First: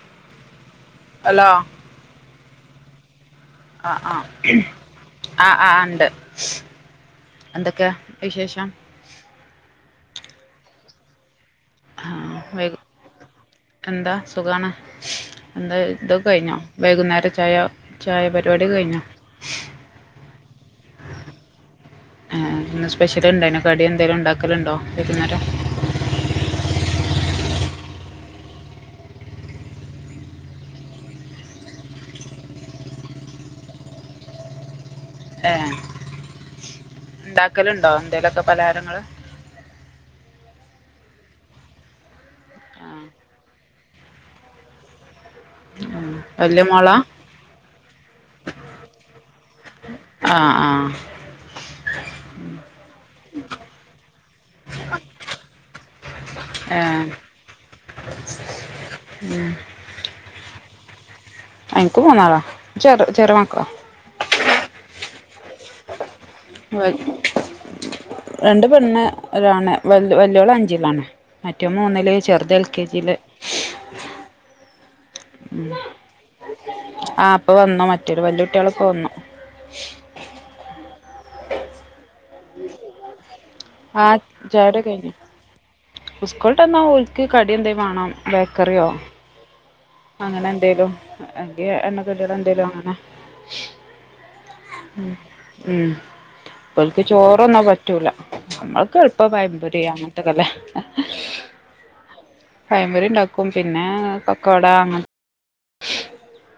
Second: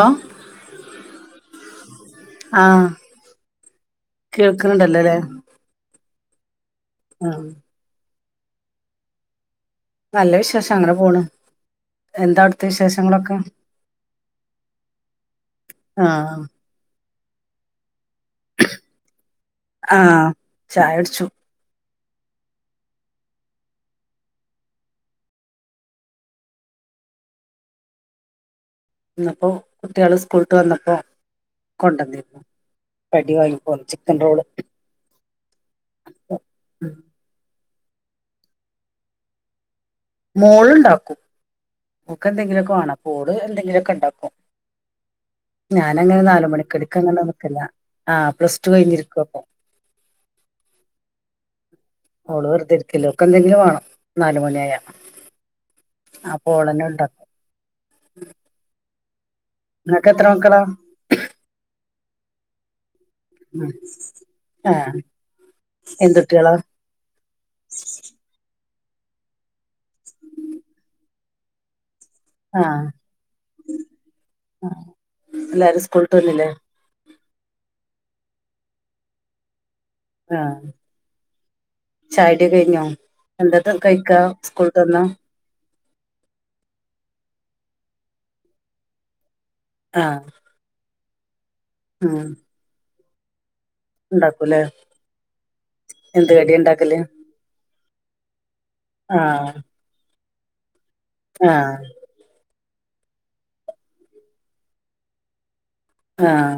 Hello hello ആഹ ആ ആഹ ആ ആ ഉണ്ട് ആഹ് എന്തൊക്കെ വിശേഷം നല്ല വിശേഷം അങ്ങനെ പോണ് ആ എന്താ അടുത്ത വൈകു വിശേഷങ്ങളൊക്കെ എന്താ സുഖമാണ് എന്താ ഇതൊ ആഹ് കഴിഞ്ഞോ വൈകുന്നേര ചായ ചായപരിപാടിയൊക്കെ കഴിഞ്ഞോ ചായടച്ചു സ്പെഷ്യൽ ഉണ്ടായിന കടിയ എന്തേലും ഉണ്ടാക്കലുണ്ടോ വൈക്കുന്നേരം അം എന്നപ്പോ കുട്ടികള് സ്കൂളട്ട് വന്നപ്പോ കൊണ്ടുവന്നിരുന്നു കടി വാങ്ങിപ്പോല ചിക്കൻ റോള് ആഹ ആ ഉ ഉണ്ടാക്കലുണ്ടോ എന്തേലൊക്കെ പലഹാരങ്ങള് മോള്ണ്ടാക്കും ഓക്ക് എന്തെങ്കിലുമൊക്കെ ആ വേണം അപ്പോൾ എന്തെങ്കിലുമൊക്കെ ഇണ്ടാക്കും ഞാൻ ഉം അങ്ങെനെ നാല് വല്യ മണിക്ക് മോളാ എട്ക്കാ പർണാണ്ട് നിക്കെലാ ആ പ്ലസ് ടു കഴിഞ്ഞ് ഇര്ക്കും അപ്പം ആഹ് ആഹ് ഓള് വെറ്തെ ഇര്ക്ക അല്ലെ ഓക്ക് എന്തെങ്കിലും വാണം നാലുമണി ആയാ അപ്പ ഏ ഓളെന്നെ ഇണ്ടാക്കും ഇങ്ങെക്ക് എത്ര മക്കെളാ? എൻക്ക് മൂന്ന് ആളാ ചെറു ചെറു മക്കെളാ ആഹ് എന്തു [unintelligible] രണ്ട് പെണ്ണ് ഒര് ആണ് വെൽ വെല്ലോൾ അഞ്ചിലാണ് മറ്റോം മൂന്നിൽ ചെറ്ത് എൽ കെ ആഹ് ജിൽ എല്ലാരും സ്കൂൾ വുട്ട് വന്നിലെ? ആഹ് ഇപ്പ വന്നു മറ്റൊൽ വല്ല്യ കുട്ടിയാൾ ഇപ്പ വന്നു ആഹ് ചായകുടി കഴിഞ്ഞോ എന്തത് കഴിക്കാ സ്കൂളക്ക്ന്നു സ്കൂൾവിട്ട് വന്നാ ഓൾക്ക് കടി എന്തേ വേണം ബേക്കറിയോ ആഹ് അങ്ങനെ എന്തേലും എങ്ക ഉം എണ്ണക്കട്ടികള് എന്തേലും അങ്ങനെ ഉണ്ടാക്കൂലേ എന്ത് കടിയാ ഉണ്ടാക്കല് ഓളക്ക് ചോറന്നാ പറ്റ പറ്റൂല നമ്മൾക്ക് ഇപ്പ ആഹ് വയ്മ്പതിയ്യാ അങ്ങത്തതല്ലേ [unintelligible] ആഹ് പയപൂരി ഉണ്ടാക്കും പിന്നെ പാക്കൊട അങ്ങനെ ആഹ്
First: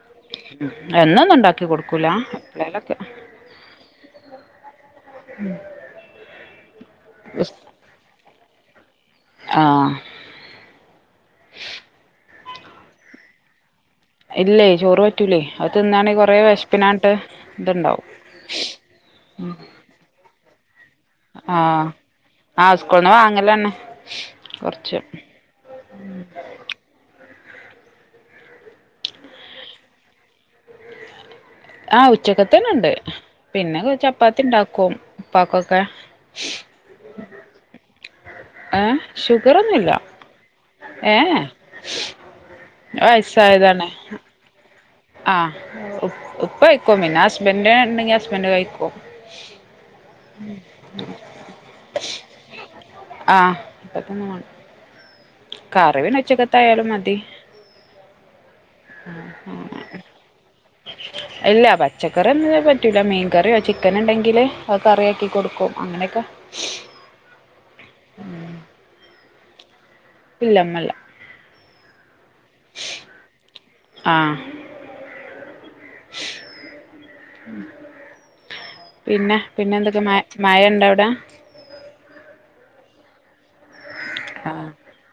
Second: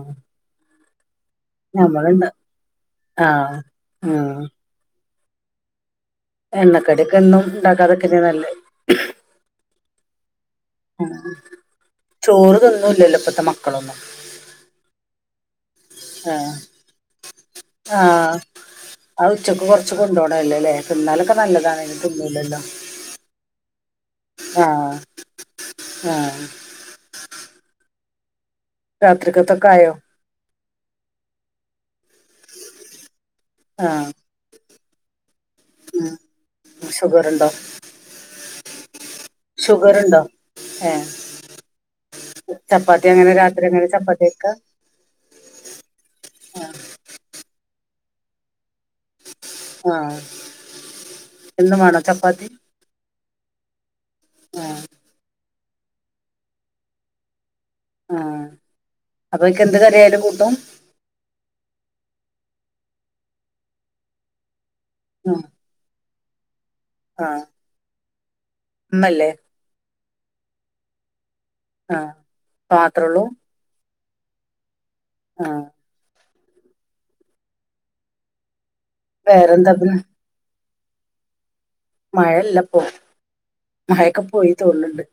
എന്നൊന്നും ഉണ്ടാക്കി കൊടുക്കൂല ഞമ്മളുണ്ട് എപ്പോഴേലൊക്കെ ആഹ് ഉം ഉം [inaudible] എണ്ണക്കടിയൊക്കെ എന്നും ഉണ്ടാക്കാതൊക്കെന്നെയ നല്ലേ ആഹ് [unintelligible] ചോറ്തിന്നുല്ലലോഇപ്പത്തെ മക്കളൊന്നും ഇല്ലേ ചോറ് പറ്റൂലേ അവതി ന്നാണെങ്കി കൊറെ ആഹ് വിശപ്പിനാായിട്ട് ഇത്ണ്ടാവും ആ ഉച്ചക്ക് കൊറച്ച് കൊണ്ടുപോണല്ലോല്ലേ തിന്നാലൊക്കെ ആ നല്ലതാണ് അന് തിന്നൂലല്ലോ ആ സ്കൂൾന്ന് വാങ്ങലന്നെ ആഹ് കുറച്ച് ആഹ് രാത്രിക്കത്തൊക്കായോ ആഹ് ഉച്ചക്കത്തേന്ന് ഉണ്ട് പിന്നെ ആഹ് ചപ്പാത്തി ഉണ്ടാക്കും. ഉപ്പാക്കൊക്കെ ഉം ഷുഗറൊണ്ടോ? ങേ ഷുഗറൊന്നുല്ല ഏഹ് ചപ്പാത്തി അങ്ങനെ രാത്രി അങ്ങനെ വയസ്സായതാണ് വയസ്സായതാണ്. ചപ്പാത്തി വെക്കാ ആഹ് ഇപ്പം ഇപ്പം പിന്നെ ഹസ്ബൻഡ് ഉണ്ടെങ്കി ഹസ്ബൻഡ് കഴിക്കും ആഹ് എന്നും വേണാ ചപ്പാത്തി? ആഹ് ഇപ്പത്തന്ന ആ [inaudible] കറിപിന്ന ഉച്ചകത്ത ആയാലും മതി ആ അപ്പൊ എനിക്ക് എന്ത് കറിയായാലും കൂട്ടും ഇല്ല പറ്റ പച്ചക്കറിയൊന്നും പറ്റൂലാ മീൻ കറിയോ ചിക്കന്ണ്ടെങ്കില് അത് കറിയാക്കി കൊടുക്കും അങ്ങനൊക്കെ ആഹ് ഉം മ്മല്ലേ? ഇല്ല മ്മല്ല ആഹ് മാത്രൊള്ളൂ? ആഹ് ആഹ് പിന്നെഹ് വേറെന്താ പിന്നെ എന്തൊക്കെ മഴ മഴ എവടേ മഴല്ലപോ മഴൊക്കെ പോയി തോന്നുണ്ട്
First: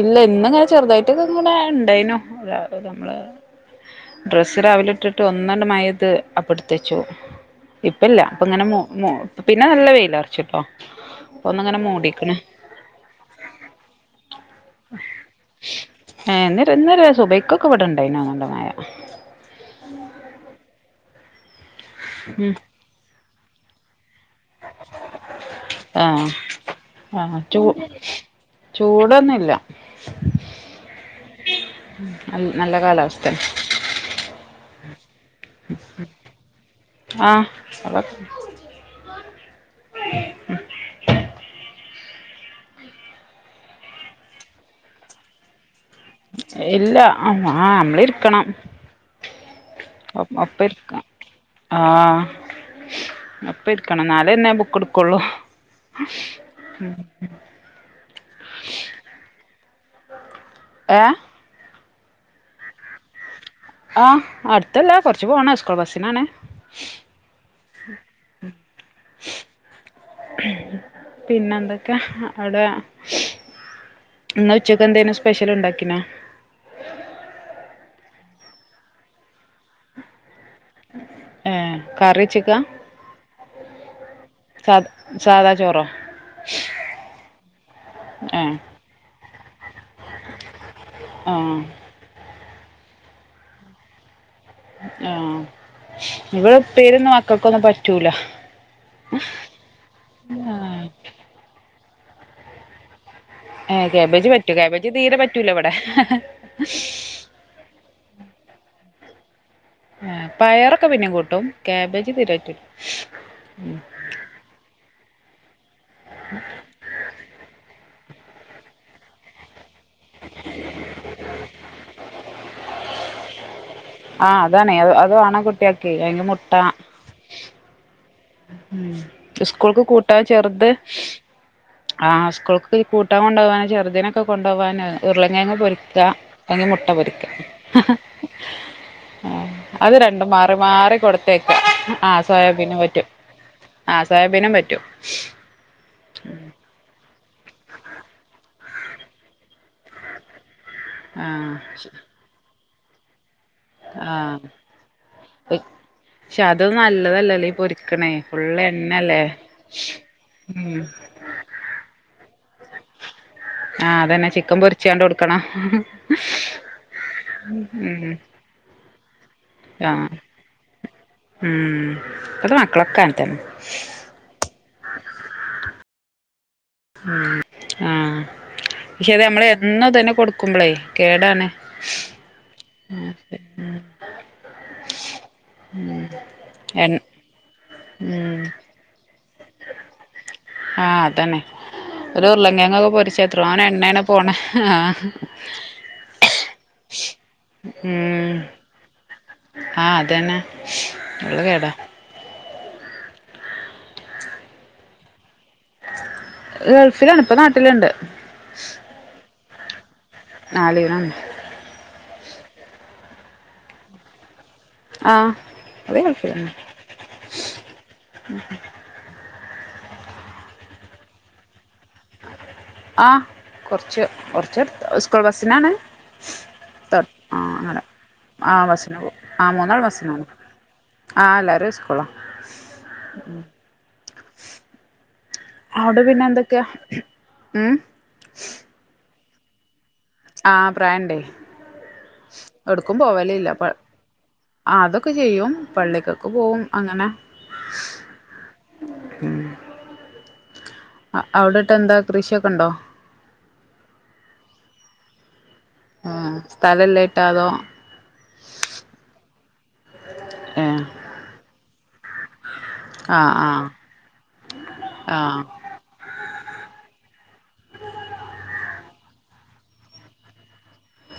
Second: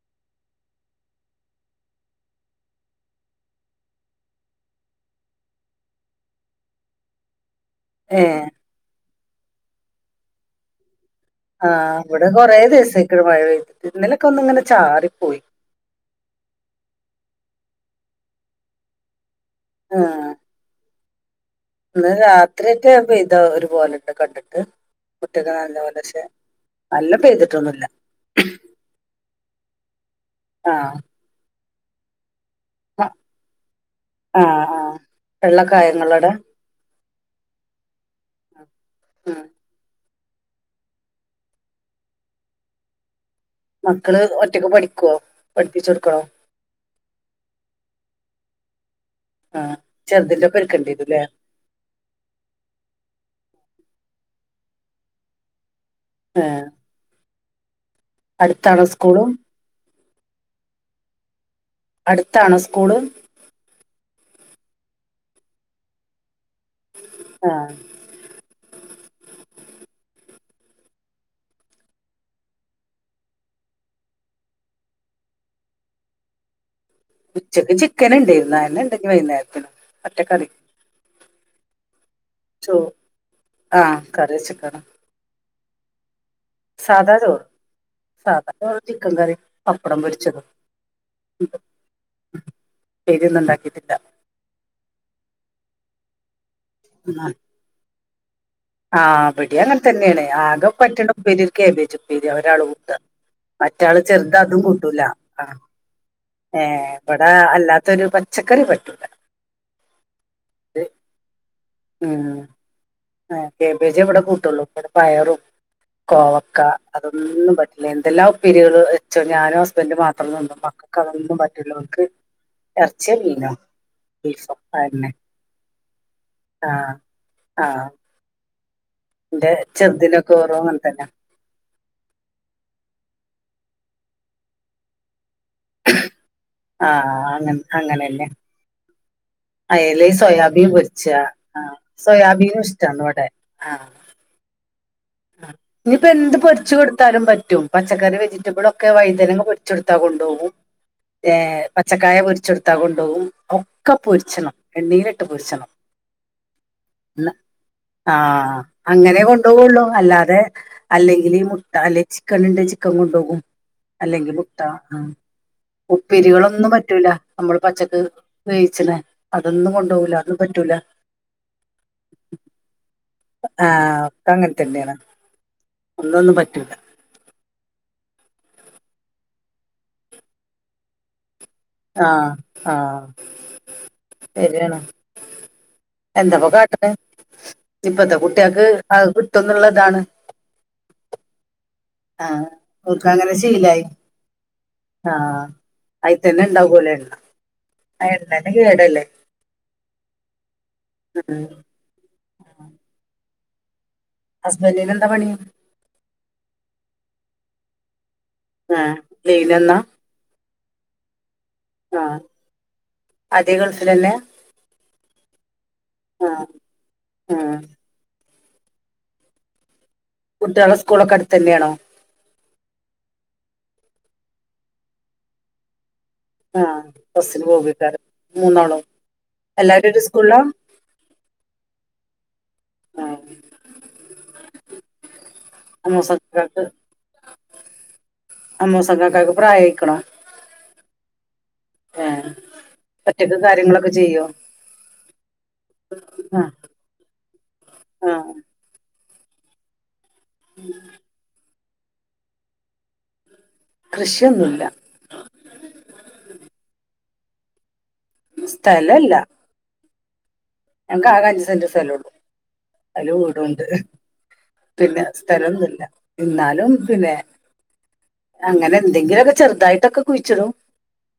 ഇല്ല ഇന്ന്ങ്ങനെ ചെറുതായിട്ടൊക്കെ ഇങ്ങനെ ഇണ്ടായിനു ഡ്രെസ്സ് രാവിലെ ഇട്ടിട്ട് ഒന്നണ്ട് മയത് അപ്പടുത്ത വച്ചു ഇപ്പ ഇല്ല ഏ അപ്പൊ ഇങ്ങനെമു മു പിന്നെ നല്ല വെയിൽ അറച്ചുട്ടോ ആഹ് അവിടെ കൊറെേ ദിവസക്ക് ണ് ഇന്നലൊക്കെ ഒന്ന് ഇങ്ങനെ ചാറി പോയി ഇവിടെണ്ടായിനോ അങ്ങനത മഴ ആഹ ഇന്ന് ഉം രാത്രിയെറ്റ പൈത ഒരു പോലെ ഉണ്ട് കണ്ടിട്ട് കുട്ടികക്ക്നല്ല പോലെഷേ ആഹ ചൂ ചൂടോന്നുല്ല ആഹ് നല്ല കാലാവസ്ഥണ് ആ വെള്ളക്കായങ്ങളുടെ ആഹ് ഉം [inaudible] മക്കളെ ഒറ്റക്ക് പഠിക്കുവാ പഠിപ്പിച്ച് ഇല്ല ആ നമ്മൽ ഇരിക്കണം. ആ ചെറുതിന്റെ ഒപ്പം എടുക്കേണ്ടി ഒപ്പൊരിക്ക വരും അല്ലേ ആഹ് ഇ ഇരിക്കണം നാലെ എന്നെ ബുക്ക് എടുക്കള്ളു. അടുത്തണോ സ്കൂളും? ഏ അടുത്താണോ സ്കൂള്? ആഹ് അടുത്തല്ലാ കൊറച്ച് പോണം സ്കൂൾ ബസിനാണ് [unintelligible] ഈ പിന്നെ എന്തൊക്കെ അവിടെ. എന്നാ ഉച്ചക്ക് എന്തേനും സ്പെഷ്യൽ ഉണ്ടാക്കിനാ ഉച്ചക്ക് ചിക്കൻ ഉണ്ടായിരുന്നു. ഉണ്ടെങ്കി വൈകുന്നേരത്തിനോ ഒറ്റ കറി ഏ കറി ചിക്കൻ ആ കറി സാദാ ചോറോ? സാധ ചോറ് ഏ ചോറ്ചിക്കൻ കറി അപ്പടം പൊരിച്ചത് ആ ഉപ്പേരിയൊന്നും ഉണ്ടാക്കിട്ടില്ല ആഹ ഇവിടെ ഉപ്പേരിഒന്നും മാക്കക്ക് ക്കൊന്നും പറ്റൂല. ആഹ് ഇവിടേം അങ്ങനെ തന്നെയാണ് ആകെ പറ്റണപ്പേരി ഒരു ക്കബേജ് ഉപ്പേരി ഒരാൽ കുട്ടാ. ഏ മറ്റാള് കാബേജ് ചെറുത പറ്റും അതും കാബേജ് കൂട്ടൂല തീരെ പറ്റൂല ഇവിടെ ഏ ഇവിടെ അല്ലാത്തരു പച്ച കറി പറ്റൂല. ആ ഇത് പയറൊക്കെ പിന്നും കൂട്ടും. കാബേജ് തിരെ പറ്റൂല. ആ കേബേജ് ഇവിടെ കൂട്ടുള്ളൂ. ഇവി ടെ പയറും, കോവക്ക, അതൊന്നും പറ്റില്ല. എല്ലാ ഉപ്പരികളോ വെച്ചോ ഞാനും ഹസ് പ്പന്റെ മാത്രം തിന്നും മക്കൾക്ക് അതോന്നും പറ്റൂല. ഓൽക് എർച്ചിയോ മീനോ. ആഹ് ബീഫോ അതാണ്. അതന്നെ ആ ആ എന്റെ ഉസ്കൂൾക്ക് കൂട്ടാൻ ചെറുതിനൊക്കെ ഓരോ ചെറുത്. അങ്ങനെ തന്നെ ആ സ്കൂൾക്ക് കൂട്ടാൻ കൊണ്ടകാൻ. ചെർതിന് നൊക്കെ കൊണ്ടോവാൻ ഉരുളകിഴ കേങ് പൊരിക്ക അല്ലെങ്കിൽ മുട്ട ആ പൊരിക്ക അങ്ങനെ അങ്ങനെ തന്നെ ആ അത് അയല രണ്ടും മാറി സോയാബീൻ മാറി പൊരിച്ച കൊടുത്തേക്ക. ആ ആഹ സോയാബീനും ഇഷ്ടമാണ് പറ്റും. ഇവിടെ ആ സാേബിനും പറ്റും. ഇനിയിപ്പോ എന്ത് പൊരിച്ച് കൊടുത്താലും പറ്റു പച്ചക്കറി വെജിറ്റബിൾ ഒകൊ വഴുതനങ്ങ പൊരിച്ചെടുത്താ കൊണ്ടോകും. ഏ ആഹ് പച്ചക്കായ പൊരിച്ചെടുത്താൽ കൊണ്ടോകും. ഒക്കെ പൊരിച്ചണം. എണ്ണീലിട്ട് പൊരിച്ചണം. ക്ഷെ അതന്നും നല്ലതല്ലല്ലേ പൊരിക്കണേ ആ ഫുള് അങ്ങനെ എണ്ണല്ലേ. കൊണ്ടുപോകുള്ളൂ അല്ലാതെ ഉം അല്ലെങ്കിൽ ഈ മുട്ട അല്ലെ ചിക്കനിണ്ടങ്കിൽ ചിക്കൻ കൊണ്ടുപോകും. ആഹ് അതന്നെ അല്ലെങ്കിൽ മുട്ട. ചിക്കൻ ആ പൊരിച്ചാണ്ട് കൊടുക്കണം ഉപ്പിരികളൊന്നും പറ്റൂല. നമ്മൾ പച്ചക്ക് ഉം വോ ആഹ് [unintelligible] ഉം ഇപ്പത്തെ മക്കളൊക്കാഅങ്ങനെ തന്നെ. ആ ഒക്കെ അങ്ങനെ ഒന്നൊന്നും പറ്റൂ- ആഹ പക്ഷെ നമ്മള് എന്ന തന്നെ കൊടുക്കുമ്പോളേ കേടാണ് ആഹ ആഹ ശരിയാണ്. എന്താപ്പൊ എ കാട്ടെ ഇപ്പത്തെ കുട്ടികക്ക് ആഹ് ആഹതന്നെ ഒരു ആ ഉരുളങ്കേങ്ങൊക്കെ അവർക്ക് അങ്ങനെ പൊരിച്ചേത്ര ശീലായി എണ്ണേനെ പോണ ആ അയിത്തന്നെ ഉണ്ടാവലെ എണ്ണ ആ ഉം എണ്ണന്റെ കേടല്ലേ ആഹ് അതന്നെ ഉള്ള കേടാ ഹസ്ബൻഡന് എന്താ പണി? ഗൾഫിലണപ്പ നാട്ടിലുണ്ട് ആഹ ലീന എന്നാ നാല്രം ആതിയേ ഗൾഫിലന്നെ ആ ആ [unintelligible] കുട്ടികളെ സ്കൂളൊക്കെ അടുത്ത് തന്നെയാണോ ആ കൊറച്ച് കുറച്ച് സ്കൂൾ ബസിനാണ് ആ ത ആ ബസ്സിന് അങ്ങനെ പോകാറ് ആ മൂന്നാളും വസിന് പോ വും ആ മൂന്നാൾ എല്ലാവരും ഒരു വാസിനു പോകും സ്കൂളിലാ ആ അല്ലാര സ്കൂളാ ആ അമ്മോ അവിടെ പിന്നെ സക്ക് എന്തൊക്കെയാ ഉം അമ്മോ സംഗക്കക്ക് പ്രായ ഇക്കണോ ആഹപ്രായണ്ടേ എടുക്കും പോവല ഒറ്റക്ക് ഇല്ല കാര്യങ്ങളൊക്കെ ചെയ്യോ അതൊക്കെ ചെയ്യും പള്ളിക്കൊക്കെ ആ പോവും അങ്ങനെ ആ അവിടെട്ട് എന്താ കൃഷിയൊക്കെ ഉണ്ടോ കൃഷിയൊന്നുമില്ല ആ സ്ഥലംല്ലായിട്ടാ അതോ സ്ഥലല്ല ഏ ആക അഞ്ച് സെന്റ് സ്ഥലോള്ളൂ അയോ ആ ആ വിടണ്ട് പിന്നെ ആ സ്ഥലംഒന്നുമല്ല എന്നാലും പിന്നെ അങ്ങനെ എന്തെങ്കിലുംഓ ക്കെ ചെറുതായിട്ടൊക്കെ കുഴിച്ചിടും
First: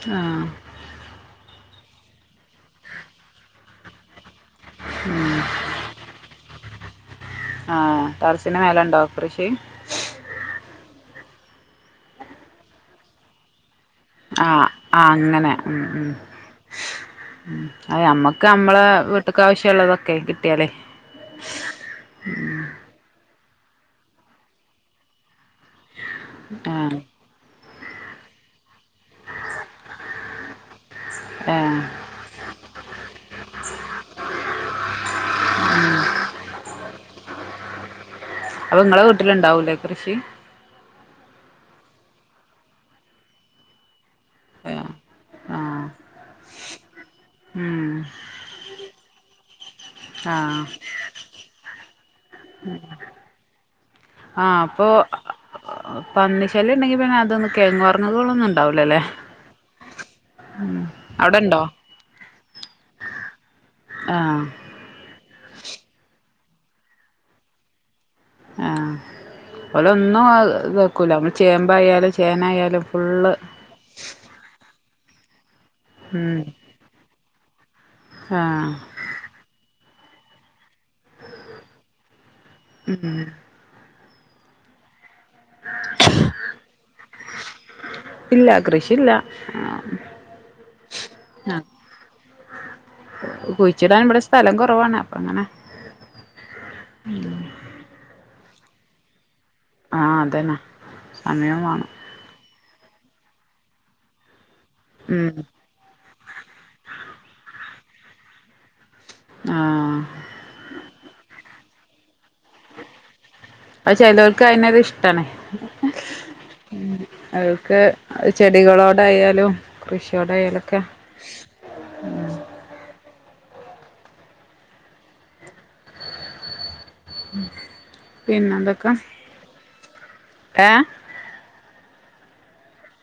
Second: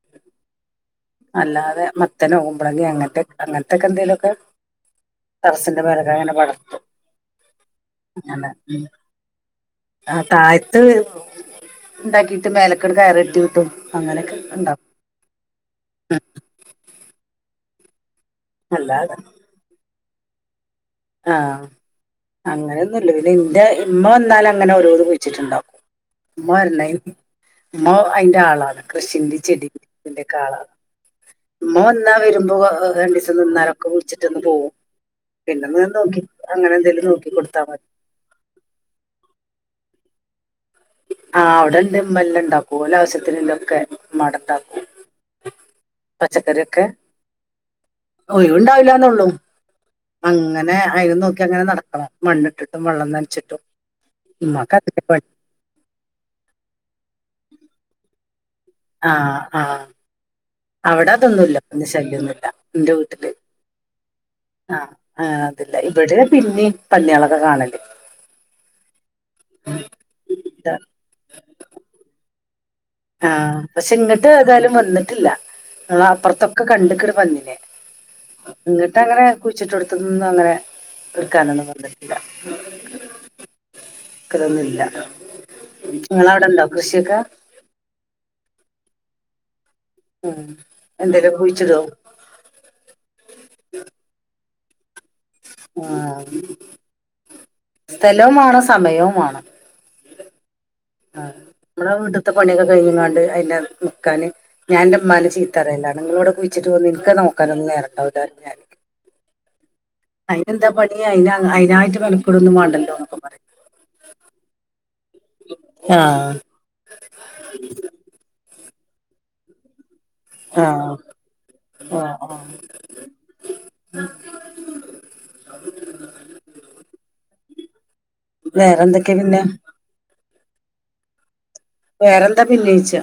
ആ അല്ലാതെ മത്തനോ കകുമ്പളങ്കി അങ്ങനത്തെ അങ്ങനത്തെക്കെ എന്തേലുമൊക്കെ ട റസിന്റെ മേലെ അങ്ങനെ വളർത്തും ആ ങ്ങനെ ടെറസിന് മേലണ്ടോ കൃഷി ആ താഴത്ത് ഉണ്ടാക്കി ഇട്ട മേലക് കയർടി വിട്ടും അങ്ങനെയൊക്കെ ആ ആ അങ്ങനെ ഉ ഉ ഉണ്ടാക്കും ഉ അതമ്മക്ക് നമ്മളെ വീട്ടക്ക ആവശ്യമുള്ളള്ളതൊക്കെ കിട്ടിയാലേ ആ അങ്ങനെന്നുംല്ല പിന്നെ ഇന്റെ ഇമ്മ വന്നാല അങ്ങനെ ഓരോന്ന് കുഴിച്ചിട്ടുണ്ടാക്കു ആ ഉമ്മ ആളാണ് കൃഷ്ന്റെ ചെടിയുടെ ആളാണ് ഏ മോൻ ഇന്നാ വരുമ്പോ ര ണ്ടീസം നിന്നാലൊക്കെ കുടിച്ചിട്ടൊന്ന് പോകും പിന്നെ നോക്കി അങ്ങനെ എന്തേലും നോക്കികൊ ടുത്താ മതി അപ്പൊ ഇങ്ങളെ വീട്ടിലുണ്ടാവൂലേ കൃഷി ആ അവിടെണ്ട് മല്ലാം ഉണ്ടാക്കും ഓല ആവശ്യത്തിന ഉള്ളഒക്കെ മ അവിടെ ഏ ഉണ്ടാകും ആ പച്ചക്കറിഒക്കെ ഉം ഒഴുണ്ടാവില്ലന്നൊ ഉള്ളൂ ആ അങ്ങനെ അയിനു നോക്കി അങ്ങനെ നടക്കണം മണ്ണിട്ടിട്ടും വെള്ളം നനച്ചിട്ടും ആ ഉമ്മക്ക് അപ്പൊ അതിന്റെ പണി പന്നിശല്ല്യഉണ്ടെങ്കി പിന്നെ അതൊന്ന് കെഴങ്ങ് പററങ്ങ കൊള്ളൊന്നും ഉ ണ്ട് ആഹ് ആഹ് അവിടെ അവിടെണ്ടോ അതൊന്നുല്ല ശല്ല്യൊന്നുല്ല ന്റെ വീട്ടില് ആഹ് ആഹ് അത് ല്ല ഇവിടെ പിന്നിം പന്ന്യാളൊക്കെ കാണൽണ്ട് ആഹ് ഓലൊന്നും അഹ് ഇതാ. ഇതെക്കൂല നമ്മള് ചേമ്പായാലും ചേനായാലും ഫുള്ള് ആഹ് പക്ഷേ ഇങ്ങട്ട് ഏതായാലും വന്നിട്ടില്ല [unintelligible] ഉം അപ്പുറത്തൊക്കെ കണ്ട്ക്ക്ണ് പന്നിനെ ആഹ് ഇങ്ങട്ട് അങ്ങനെ കുയ്ച്ചിട്ടോട് തൊന്നു അങ്ങനെ ഇട്ക്കാനൊന്നും [unintelligible] ഉം ഉം ക്കലൊന്നുല്ല നിങ്ങളവിടെണ്ടോ കൃഷിയൊക്കെ ഇല്ല കൃഷില്ല ആഹ് ഉം. എന്തേലും ആഹ് കുഴിച്ചിടോ കുഴിച്ചിടാൻ ഇവിടെ സ് സ്ഥലം കുറവാണ് അങ്ങനെ ആ സ്ഥലവും വാണം സമയും വാണം ആ അതന്നാ ആ നമ്മള വീട്ട് ത്തെ പണിയൊക്കെ കഴിഞ്ങ്ങാണ്ട് അയിന്റെ നിക്കാന് ഞാൻന്റെമ്മാനെ ഉം ചീത്താറയലാണ് നിങ്ങളോടക്കെ വിച്ചിട്ട് വന്നിക്ക എൻക്ക് നോക്കാനൊന്നും നേരണ്ടാവില്ലറയും ഞാന് ആ അയിനെന്താ പണി അയിന അയിനായിട്ട് അത് ചെയ്തവർക്ക് അയിനത് ഇഷ്ടാണേ ആഹ് ചെടികളോടായാലും കൃഷിയോടായാലൊക്കെ ആഹ് ആഹ് ആഹ് പിന്നെ എന്തൊക്കെ വേറെന്തൊക്കെയാ പിന്നെ ഏഹ് വേറെന്താ പിന്നെ ചോയിച്ച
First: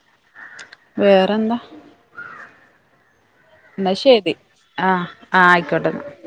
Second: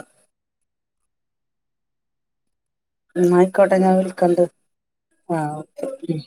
വേറെന്താ എന്നാ ആയിക്കോട്ടെ എന്നാ ഞാൻ ശരി വിളിക്കണ്ട് ആഹ് ആഹ് ആഹ് ഓക്കെ ആയിക്കോട്ടെന്നാ